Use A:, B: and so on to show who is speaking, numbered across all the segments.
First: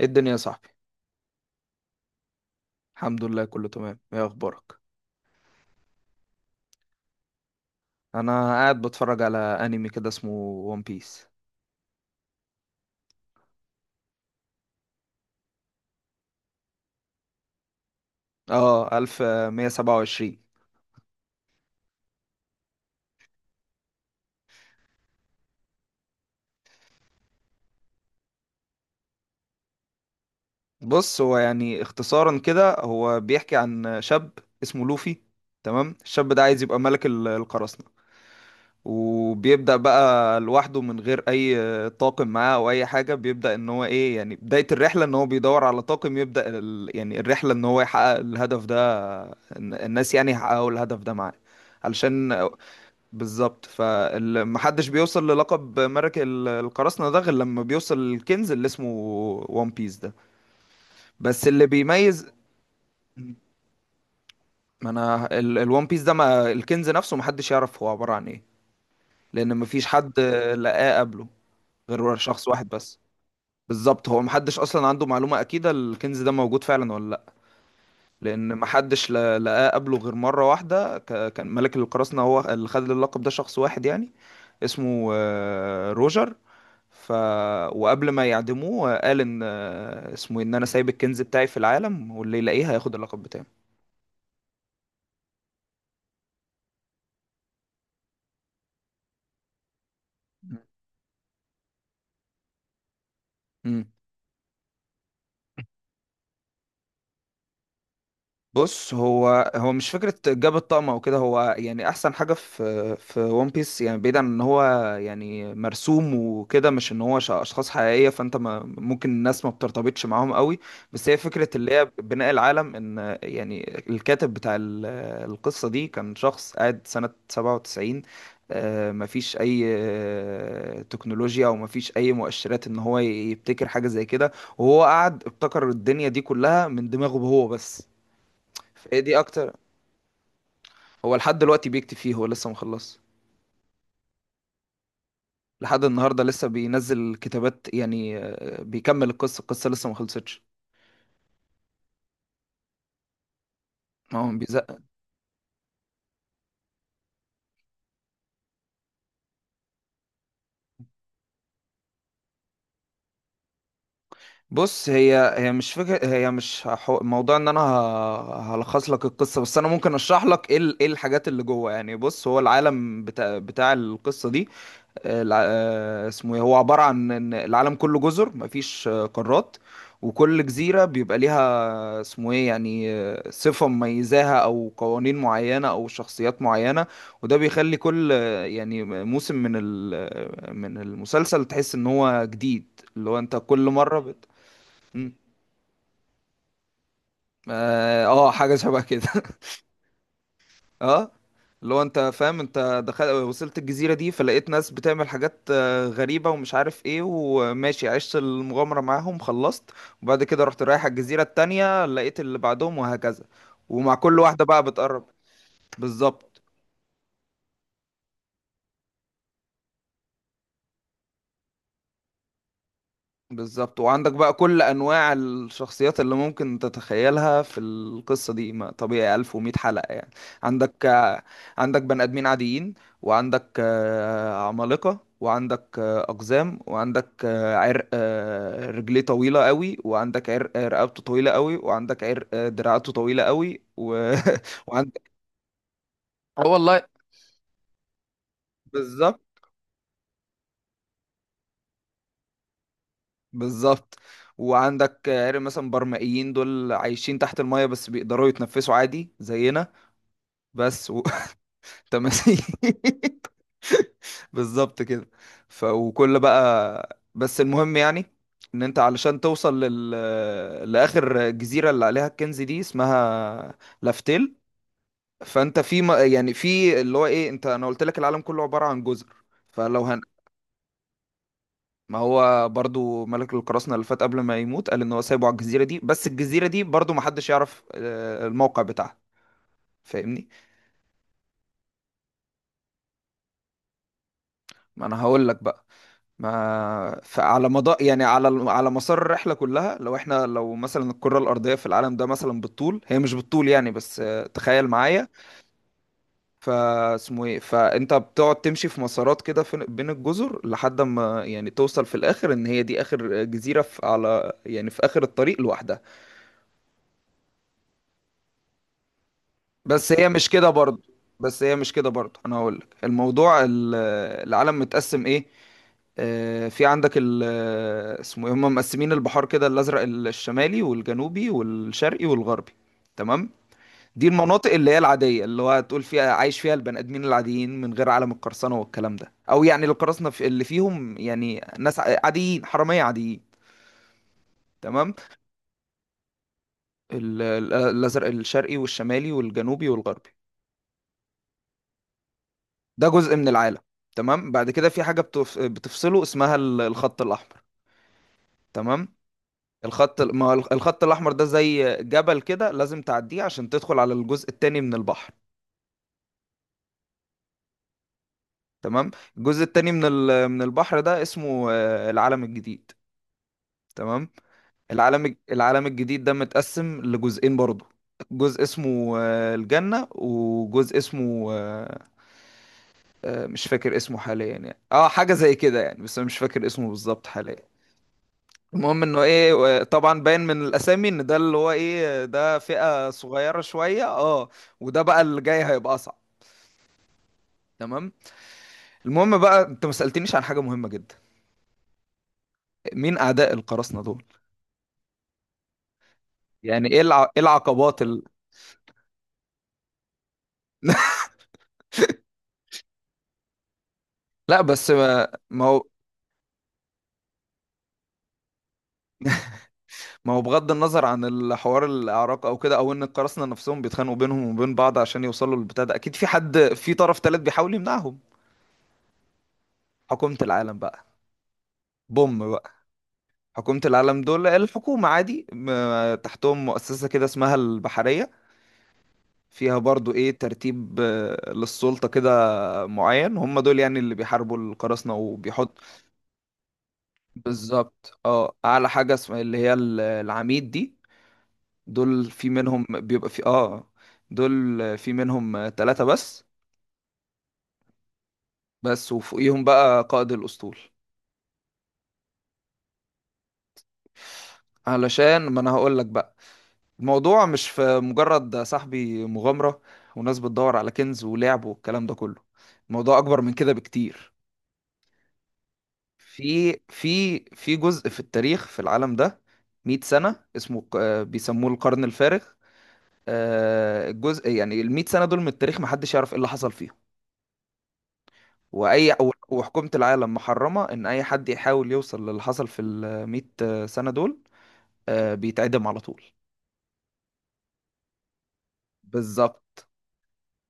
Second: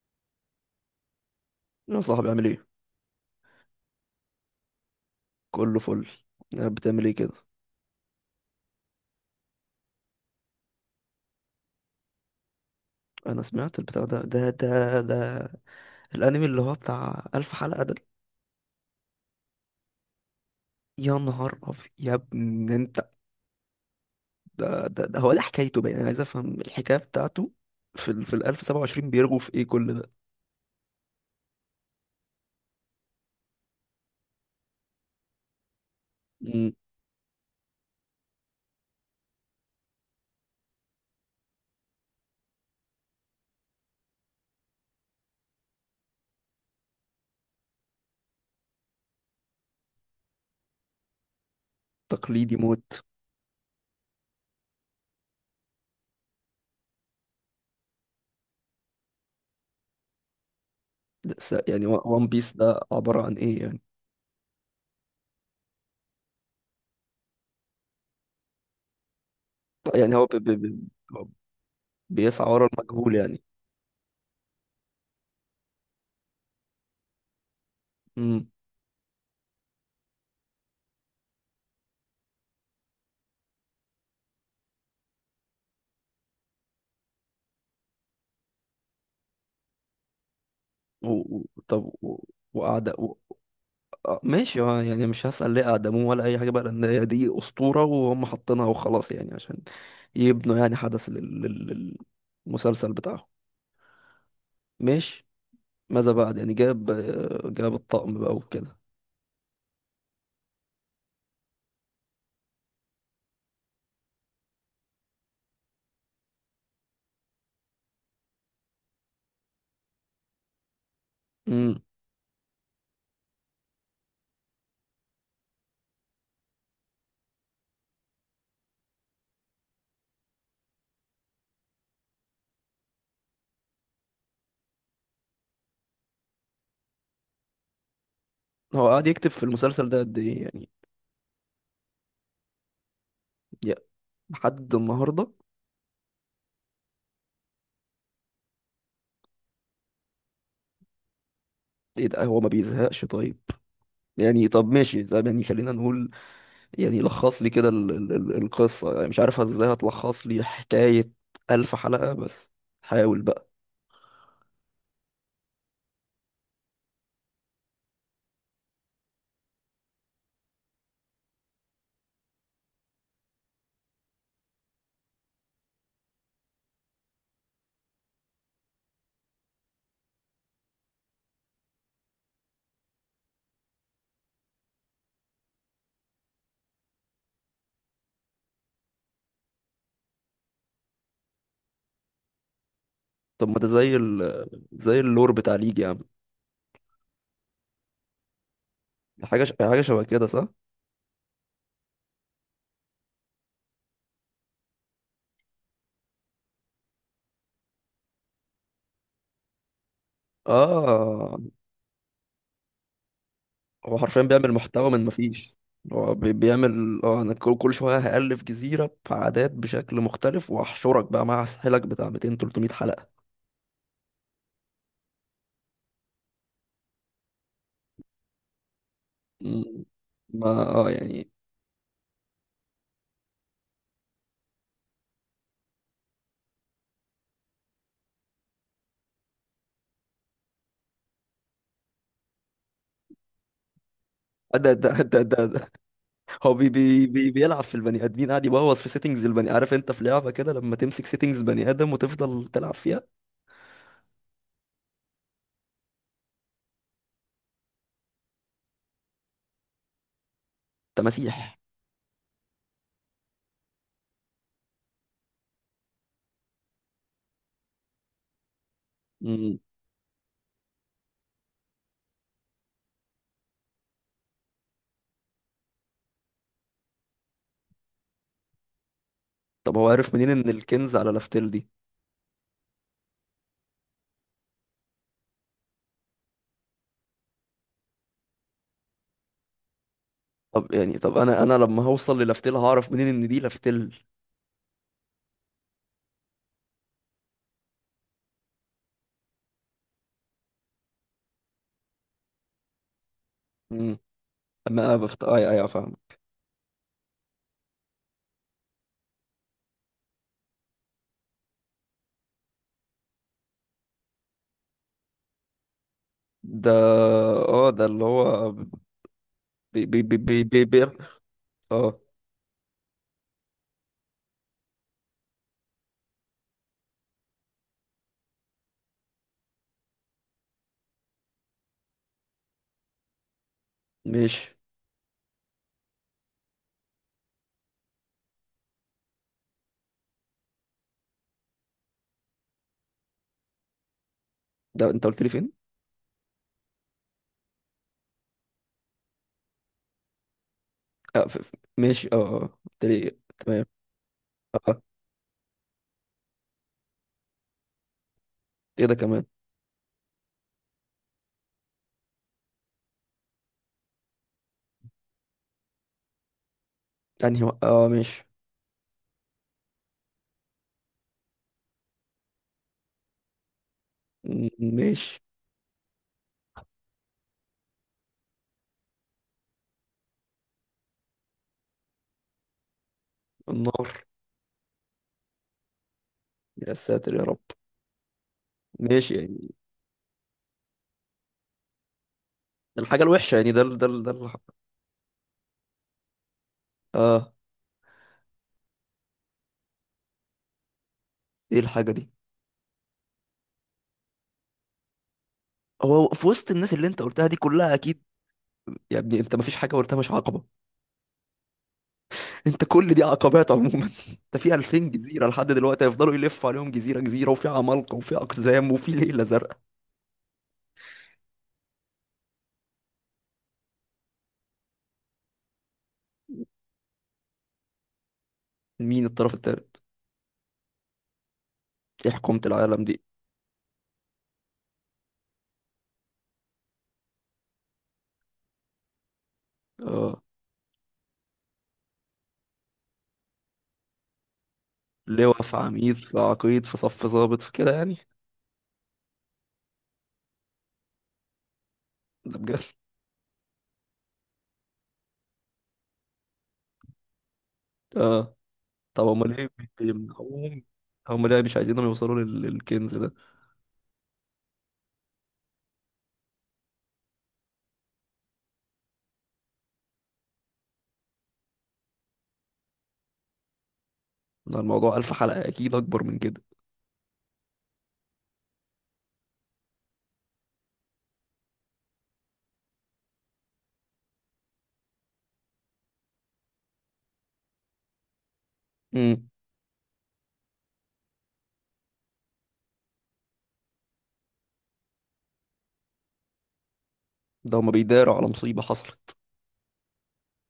A: ايه الدنيا يا صاحبي؟
B: يا صاحبي، عامل ايه؟
A: الحمد لله، كله تمام. ايه اخبارك؟
B: كله فل. قاعد بتعمل ايه كده؟
A: انا قاعد بتفرج على انمي كده اسمه ون بيس.
B: انا سمعت البتاع ده. الانمي اللي هو بتاع الف حلقة ده.
A: اه، 1127.
B: يا نهار ابيض يا ابن انت. ده هو ده حكايته بقى، انا عايز افهم الحكاية بتاعته. في ال 1027، بيرغوا في ايه كل ده؟
A: بص، هو يعني اختصارا كده هو بيحكي عن شاب اسمه لوفي. تمام، الشاب ده عايز
B: مم.
A: يبقى ملك القراصنة. وبيبدأ بقى لوحده من غير اي طاقم معاه او اي حاجة. بيبدأ ان هو ايه، يعني بداية الرحلة ان هو بيدور على طاقم يبدأ يعني الرحلة ان هو يحقق الهدف ده. الناس يعني يحققوا الهدف ده معاه. علشان...
B: تقليدي موت.
A: بالظبط. فمحدش بيوصل للقب ملك القراصنة ده غير لما بيوصل للكنز اللي اسمه وان بيس ده. بس اللي
B: يعني
A: بيميز...
B: وان بيس ده عبارة عن ايه يعني؟
A: ما انا الوان بيس ده، ما الكنز نفسه محدش يعرف هو عبارة عن ايه، لان مفيش
B: يعني
A: حد
B: هو بي بي بي
A: لقاه قبله غير شخص
B: بيسعى ورا
A: واحد بس.
B: المجهول يعني.
A: بالظبط، هو محدش اصلا عنده معلومة اكيدة الكنز ده موجود فعلا ولا لا.
B: امم.
A: لان محدش لقاه قبله غير مرة واحدة، كان ملك القراصنة هو اللي خد اللقب ده شخص واحد يعني، اسمه روجر. ف... وقبل ما يعدموه قال ان اسمه إيه، ان انا سايب الكنز بتاعي في
B: طب
A: العالم واللي يلاقيه هياخد
B: وأعداء.
A: اللقب بتاعي.
B: ماشي. يعني مش هسأل ليه أقدموه ولا أي حاجة بقى، لأن هي دي أسطورة وهم حاطينها وخلاص يعني، عشان يبنوا يعني حدث للمسلسل بتاعهم.
A: مم.
B: ماشي. ماذا بعد؟ يعني جاب الطقم بقى وكده.
A: بص، هو مش فكرة جاب الطقم او كده. هو يعني احسن حاجة في ون بيس، يعني بعيدا عن ان هو يعني مرسوم وكده، مش ان هو اشخاص حقيقية، فانت ما ممكن الناس ما بترتبطش معاهم قوي. بس هي فكرة اللي
B: امم.
A: هي بناء العالم، ان يعني الكاتب بتاع القصة دي كان شخص قاعد سنة 97. مفيش اي تكنولوجيا او مفيش اي مؤشرات ان هو يبتكر حاجة زي كده، وهو قعد ابتكر الدنيا دي كلها من دماغه هو بس.
B: هو
A: فهي
B: قاعد
A: دي
B: يكتب في
A: اكتر...
B: المسلسل ده قد إيه يعني؟
A: هو لحد دلوقتي بيكتب فيه، هو لسه مخلص.
B: يا- لحد النهاردة؟
A: لحد النهارده لسه بينزل كتابات يعني، بيكمل القصه لسه ما خلصتش.
B: إيه ده، هو ما بيزهقش؟ طيب
A: ما هو
B: يعني، طب
A: بيزق.
B: ماشي، طب يعني خلينا نقول، يعني لخص لي كده القصة. يعني مش عارف ازاي هتلخص لي حكاية ألف حلقة، بس حاول بقى.
A: بص، هي مش فكره، هي مش موضوع ان انا هلخص لك القصه، بس انا ممكن اشرح لك ايه ايه الحاجات اللي جوه يعني. بص، هو العالم بتاع القصه دي، اسمه ايه، هو عبارة عن ان العالم كله جزر، مفيش قارات. وكل جزيرة بيبقى ليها اسمه ايه يعني صفة مميزاها او قوانين معينة او شخصيات معينة. وده بيخلي كل يعني موسم من من المسلسل تحس ان هو جديد. اللي هو انت
B: طب ما ده
A: كل
B: زي
A: مرة
B: زي
A: مم.
B: اللور بتاع ليج يا عم.
A: اه، حاجة شبه كده.
B: حاجه شبه كده صح؟
A: اه، اللي هو انت فاهم، انت دخلت وصلت الجزيرة دي فلقيت ناس بتعمل حاجات غريبة ومش عارف ايه، وماشي عشت المغامرة معاهم، خلصت. وبعد كده رحت رايح على الجزيرة
B: اه.
A: التانية، لقيت اللي بعدهم، وهكذا. ومع
B: هو
A: كل
B: حرفيا
A: واحدة
B: بيعمل
A: بقى
B: محتوى من
A: بتقرب.
B: مفيش. هو
A: بالظبط.
B: بيعمل، انا كل شويه هألف جزيره بعادات بشكل مختلف واحشرك بقى مع سحلك بتاع 200 300 حلقه.
A: بالظبط، وعندك بقى كل انواع الشخصيات اللي ممكن تتخيلها في القصه دي، ما طبيعي، 1100
B: مم.
A: حلقه يعني.
B: ما
A: عندك آه،
B: يعني.
A: عندك بني ادمين عاديين، وعندك عمالقه، وعندك اقزام، وعندك عرق رجليه طويله قوي، وعندك عرق رقبته طويله قوي، وعندك عرق دراعاته طويله قوي
B: ده ده
A: وعندك...
B: ده ده, ده.
A: اه
B: هو بي
A: والله.
B: بي بي بيلعب في البني ادمين، قاعد يبوظ في
A: بالظبط.
B: سيتنجز البني. عارف انت في لعبه كده لما تمسك سيتنجز بني ادم وتفضل تلعب فيها.
A: بالظبط. وعندك عرق مثلا برمائيين، دول عايشين تحت المايه بس بيقدروا يتنفسوا عادي زينا. بس و...
B: تماسيح.
A: تماثيل. بالظبط كده. ف وكل بقى، بس المهم يعني ان انت علشان
B: مم.
A: توصل لاخر جزيره اللي عليها الكنز دي، اسمها لافتيل. فانت في يعني في اللي هو ايه، انت انا قلت لك العالم كله عباره عن جزر.
B: طب
A: فلو
B: هو
A: هن...
B: عارف منين ان الكنز على لافتيل دي؟
A: ما هو برضو ملك القراصنة اللي فات قبل ما يموت قال ان هو سايبه على الجزيرة دي. بس الجزيرة دي برضو محدش يعرف الموقع بتاعها، فاهمني.
B: طب يعني، طب انا لما هوصل للافتيل هعرف منين ان دي لافتيل؟
A: ما انا هقول لك بقى. ما فعلى مدار يعني على على مسار الرحله كلها، لو احنا لو مثلا الكره الارضيه في العالم ده مثلا بالطول، هي مش بالطول يعني،
B: امم.
A: بس تخيل
B: اما انا
A: معايا.
B: بخت، اي فاهم.
A: فاسمه ايه، فانت بتقعد تمشي في مسارات كده بين الجزر لحد ما يعني توصل في الاخر ان هي دي اخر جزيره في على يعني في اخر الطريق لوحدها.
B: ده، اه ده اللي هو بي
A: بس
B: بي
A: هي
B: بي
A: مش
B: بي
A: كده
B: بي بي
A: برضه. بس هي مش كده
B: اه
A: برضه، انا هقول لك الموضوع العالم متقسم ايه. في عندك ال اسمه ايه، هم مقسمين البحار كده: الازرق الشمالي والجنوبي والشرقي والغربي. تمام. دي المناطق
B: ماشي.
A: اللي هي العاديه اللي هو هتقول فيها عايش فيها البني ادمين العاديين من غير عالم القرصنه والكلام ده، او يعني القراصنه في اللي فيهم يعني ناس عاديين، حراميه عاديين.
B: ده
A: تمام.
B: انت قلت لي فين؟
A: الازرق الشرقي والشمالي والجنوبي والغربي،
B: ماشي، اه. اه، قلت
A: ده جزء
B: لي.
A: من العالم.
B: تمام.
A: تمام. بعد
B: اه.
A: كده في حاجه بتفصله اسمها الخط الاحمر.
B: ايه
A: تمام.
B: ده كمان؟
A: الخط، ما هو الخط الاحمر ده زي جبل كده، لازم تعديه عشان تدخل على الجزء التاني من البحر.
B: انهي اه، ماشي.
A: تمام. الجزء التاني من من البحر ده اسمه العالم الجديد. تمام.
B: م- ماشي.
A: العالم الجديد ده متقسم لجزئين برضو. جزء اسمه الجنة، وجزء اسمه مش فاكر
B: النار.
A: اسمه حاليا يعني، اه، حاجة زي كده يعني، بس انا مش فاكر اسمه
B: يا
A: بالظبط
B: ساتر يا
A: حاليا.
B: رب.
A: المهم انه
B: ماشي
A: ايه
B: يعني.
A: طبعا باين من الاسامي ان ده اللي هو ايه، ده فئة
B: الحاجة الوحشة
A: صغيرة
B: يعني ده ال-
A: شوية،
B: ده ال- ده
A: اه.
B: الح-
A: وده بقى اللي جاي هيبقى اصعب.
B: اه.
A: تمام. المهم بقى، انت ما سألتنيش عن حاجة مهمة جدا:
B: ايه الحاجة دي؟
A: مين اعداء القراصنة دول.
B: هو في وسط
A: يعني
B: الناس
A: ايه
B: اللي انت
A: ايه
B: قلتها دي كلها
A: العقبات
B: اكيد. يا ابني انت مفيش حاجة قلتها مش عقبة. انت كل دي عقبات عموما. انت
A: لا،
B: في
A: بس
B: 2000
A: ما
B: جزيره
A: ما
B: لحد
A: هو
B: دلوقتي هيفضلوا يلفوا عليهم جزيره جزيره، وفي عمالقه وفي اقزام وفي ليله زرقاء.
A: ما هو بغض النظر عن الحوار الاعراق او كده، او ان القراصنة نفسهم بيتخانقوا بينهم وبين بعض عشان يوصلوا للبتاع ده، اكيد في حد، في طرف تالت بيحاول يمنعهم.
B: مين الطرف الثالث؟
A: حكومة العالم بقى.
B: دي
A: بوم
B: حكومه
A: بقى.
B: العالم دي؟
A: حكومة العالم، دول الحكومة عادي، تحتهم مؤسسة كده اسمها البحرية، فيها برضو ايه
B: اه.
A: ترتيب للسلطة كده معين. هم دول يعني اللي بيحاربوا القراصنة
B: لواء في
A: وبيحط...
B: عميد في عقيد في صف ضابط في كده يعني.
A: بالظبط، اه. اعلى حاجة اسمها اللي هي العميد دي. دول في
B: ده بجد.
A: منهم بيبقى في اه، دول في منهم ثلاثة بس،
B: اه.
A: بس.
B: طب امال
A: وفوقيهم
B: ليه
A: بقى قائد الأسطول.
B: بيمنعوهم؟ هم ليه مش عايزينهم يوصلوا للكنز ده؟
A: علشان ما انا هقول لك بقى. الموضوع مش في مجرد صاحبي مغامرة وناس بتدور على كنز ولعب والكلام ده كله. الموضوع أكبر من كده بكتير.
B: ده الموضوع الف حلقه اكيد اكبر من كده.
A: في جزء في التاريخ في العالم ده، 100 سنة اسمه بيسموه القرن الفارغ. الجزء يعني ال 100 سنة دول من التاريخ محدش يعرف ايه اللي حصل فيهم. وأي
B: امم.
A: وحكومة العالم محرمة إن أي حد يحاول يوصل للي حصل في ال 100 سنة دول، بيتعدم على طول.
B: ده هم بيداروا على مصيبه حصلت.
A: بالظبط.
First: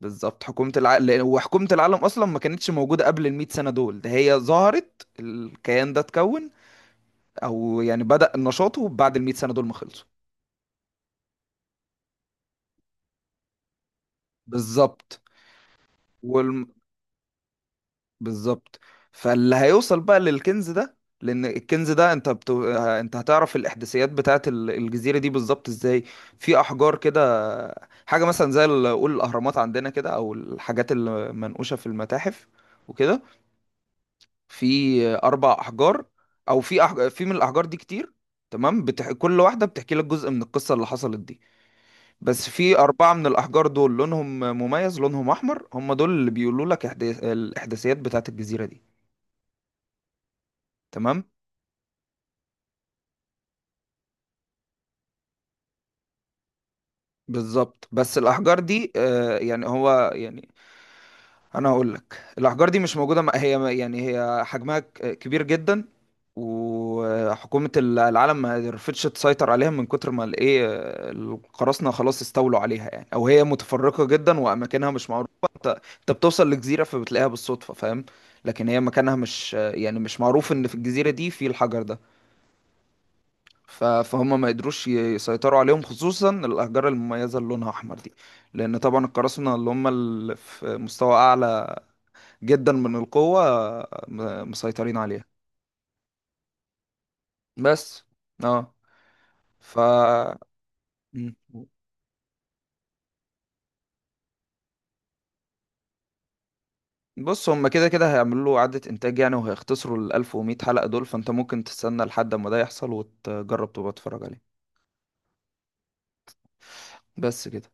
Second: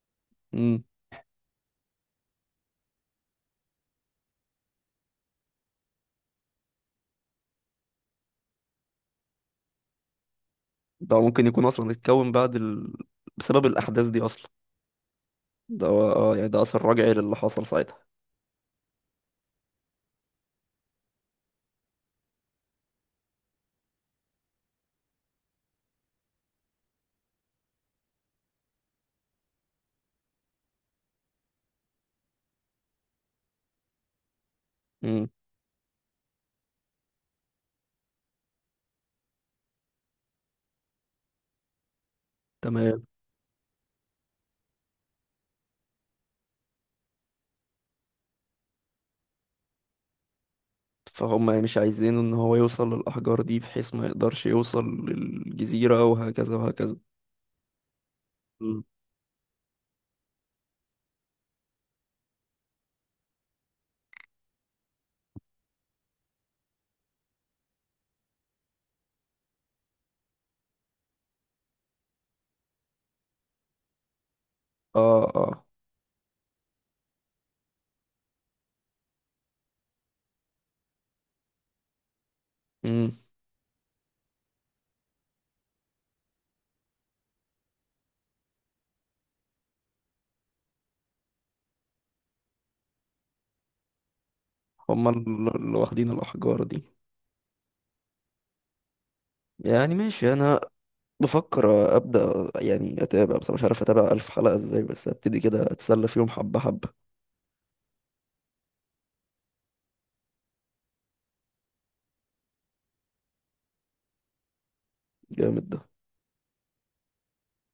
A: بالظبط. حكومة
B: امم.
A: العالم لأن، وحكومة العالم أصلا ما كانتش موجودة قبل المئة سنة دول. ده هي ظهرت، الكيان ده اتكون، أو يعني بدأ نشاطه بعد المئة سنة دول ما خلصوا.
B: ده ممكن يكون اصلا اتكون بعد بسبب الاحداث دي اصلا.
A: بالظبط.
B: ده هو، يعني ده
A: والم...
B: اثر رجعي للي حصل ساعتها.
A: بالظبط. فاللي هيوصل بقى للكنز ده، لأن الكنز ده أنت أنت هتعرف الإحداثيات بتاعة الجزيرة دي بالظبط إزاي؟ في أحجار كده، حاجة مثلا زي قول الأهرامات عندنا كده، أو الحاجات المنقوشة في المتاحف وكده. في
B: امم.
A: اربع احجار، او في في من الاحجار دي كتير. تمام. كل واحده بتحكي لك جزء من القصه اللي حصلت دي. بس في
B: تمام.
A: اربعه من الاحجار دول لونهم مميز، لونهم احمر، هم دول اللي بيقولوا لك الاحداثيات بتاعت الجزيره دي. تمام.
B: فهم مش عايزين ان هو يوصل للاحجار دي بحيث ما يقدرش يوصل للجزيره، وهكذا وهكذا.
A: بالظبط. بس الاحجار
B: مم.
A: دي، آه يعني هو يعني، انا هقول لك، الاحجار دي مش موجوده. هي يعني هي حجمها كبير جدا، وحكومة العالم ما رفضتش تسيطر عليها من كتر ما الايه، القراصنة خلاص استولوا عليها يعني، او هي متفرقة جدا واماكنها مش
B: اه،
A: معروفة.
B: اه.
A: انت انت بتوصل لجزيرة فبتلاقيها بالصدفة، فاهم؟ لكن هي مكانها مش يعني مش معروف ان في الجزيرة دي في الحجر ده.
B: امم.
A: فهم ما قدروش يسيطروا عليهم، خصوصا الأحجار المميزة اللي لونها أحمر دي، لأن طبعا القراصنة اللي هم اللي في مستوى أعلى جدا من القوة مسيطرين
B: هم
A: عليها
B: اللي واخدين الاحجار دي.
A: بس. اه. ف.
B: يعني ماشي، انا
A: مم.
B: بفكر ابدا يعني اتابع، بس مش عارف اتابع الف حلقه ازاي، بس ابتدي كده اتسلى فيهم حبه حبه.
A: بص، هم كده كده هيعملوا له إعادة إنتاج يعني، وهيختصروا ال 1100 حلقة دول. فأنت ممكن تستنى لحد ما ده يحصل وتجرب تبقى تتفرج عليه.
B: جامد ده.
A: بس كده.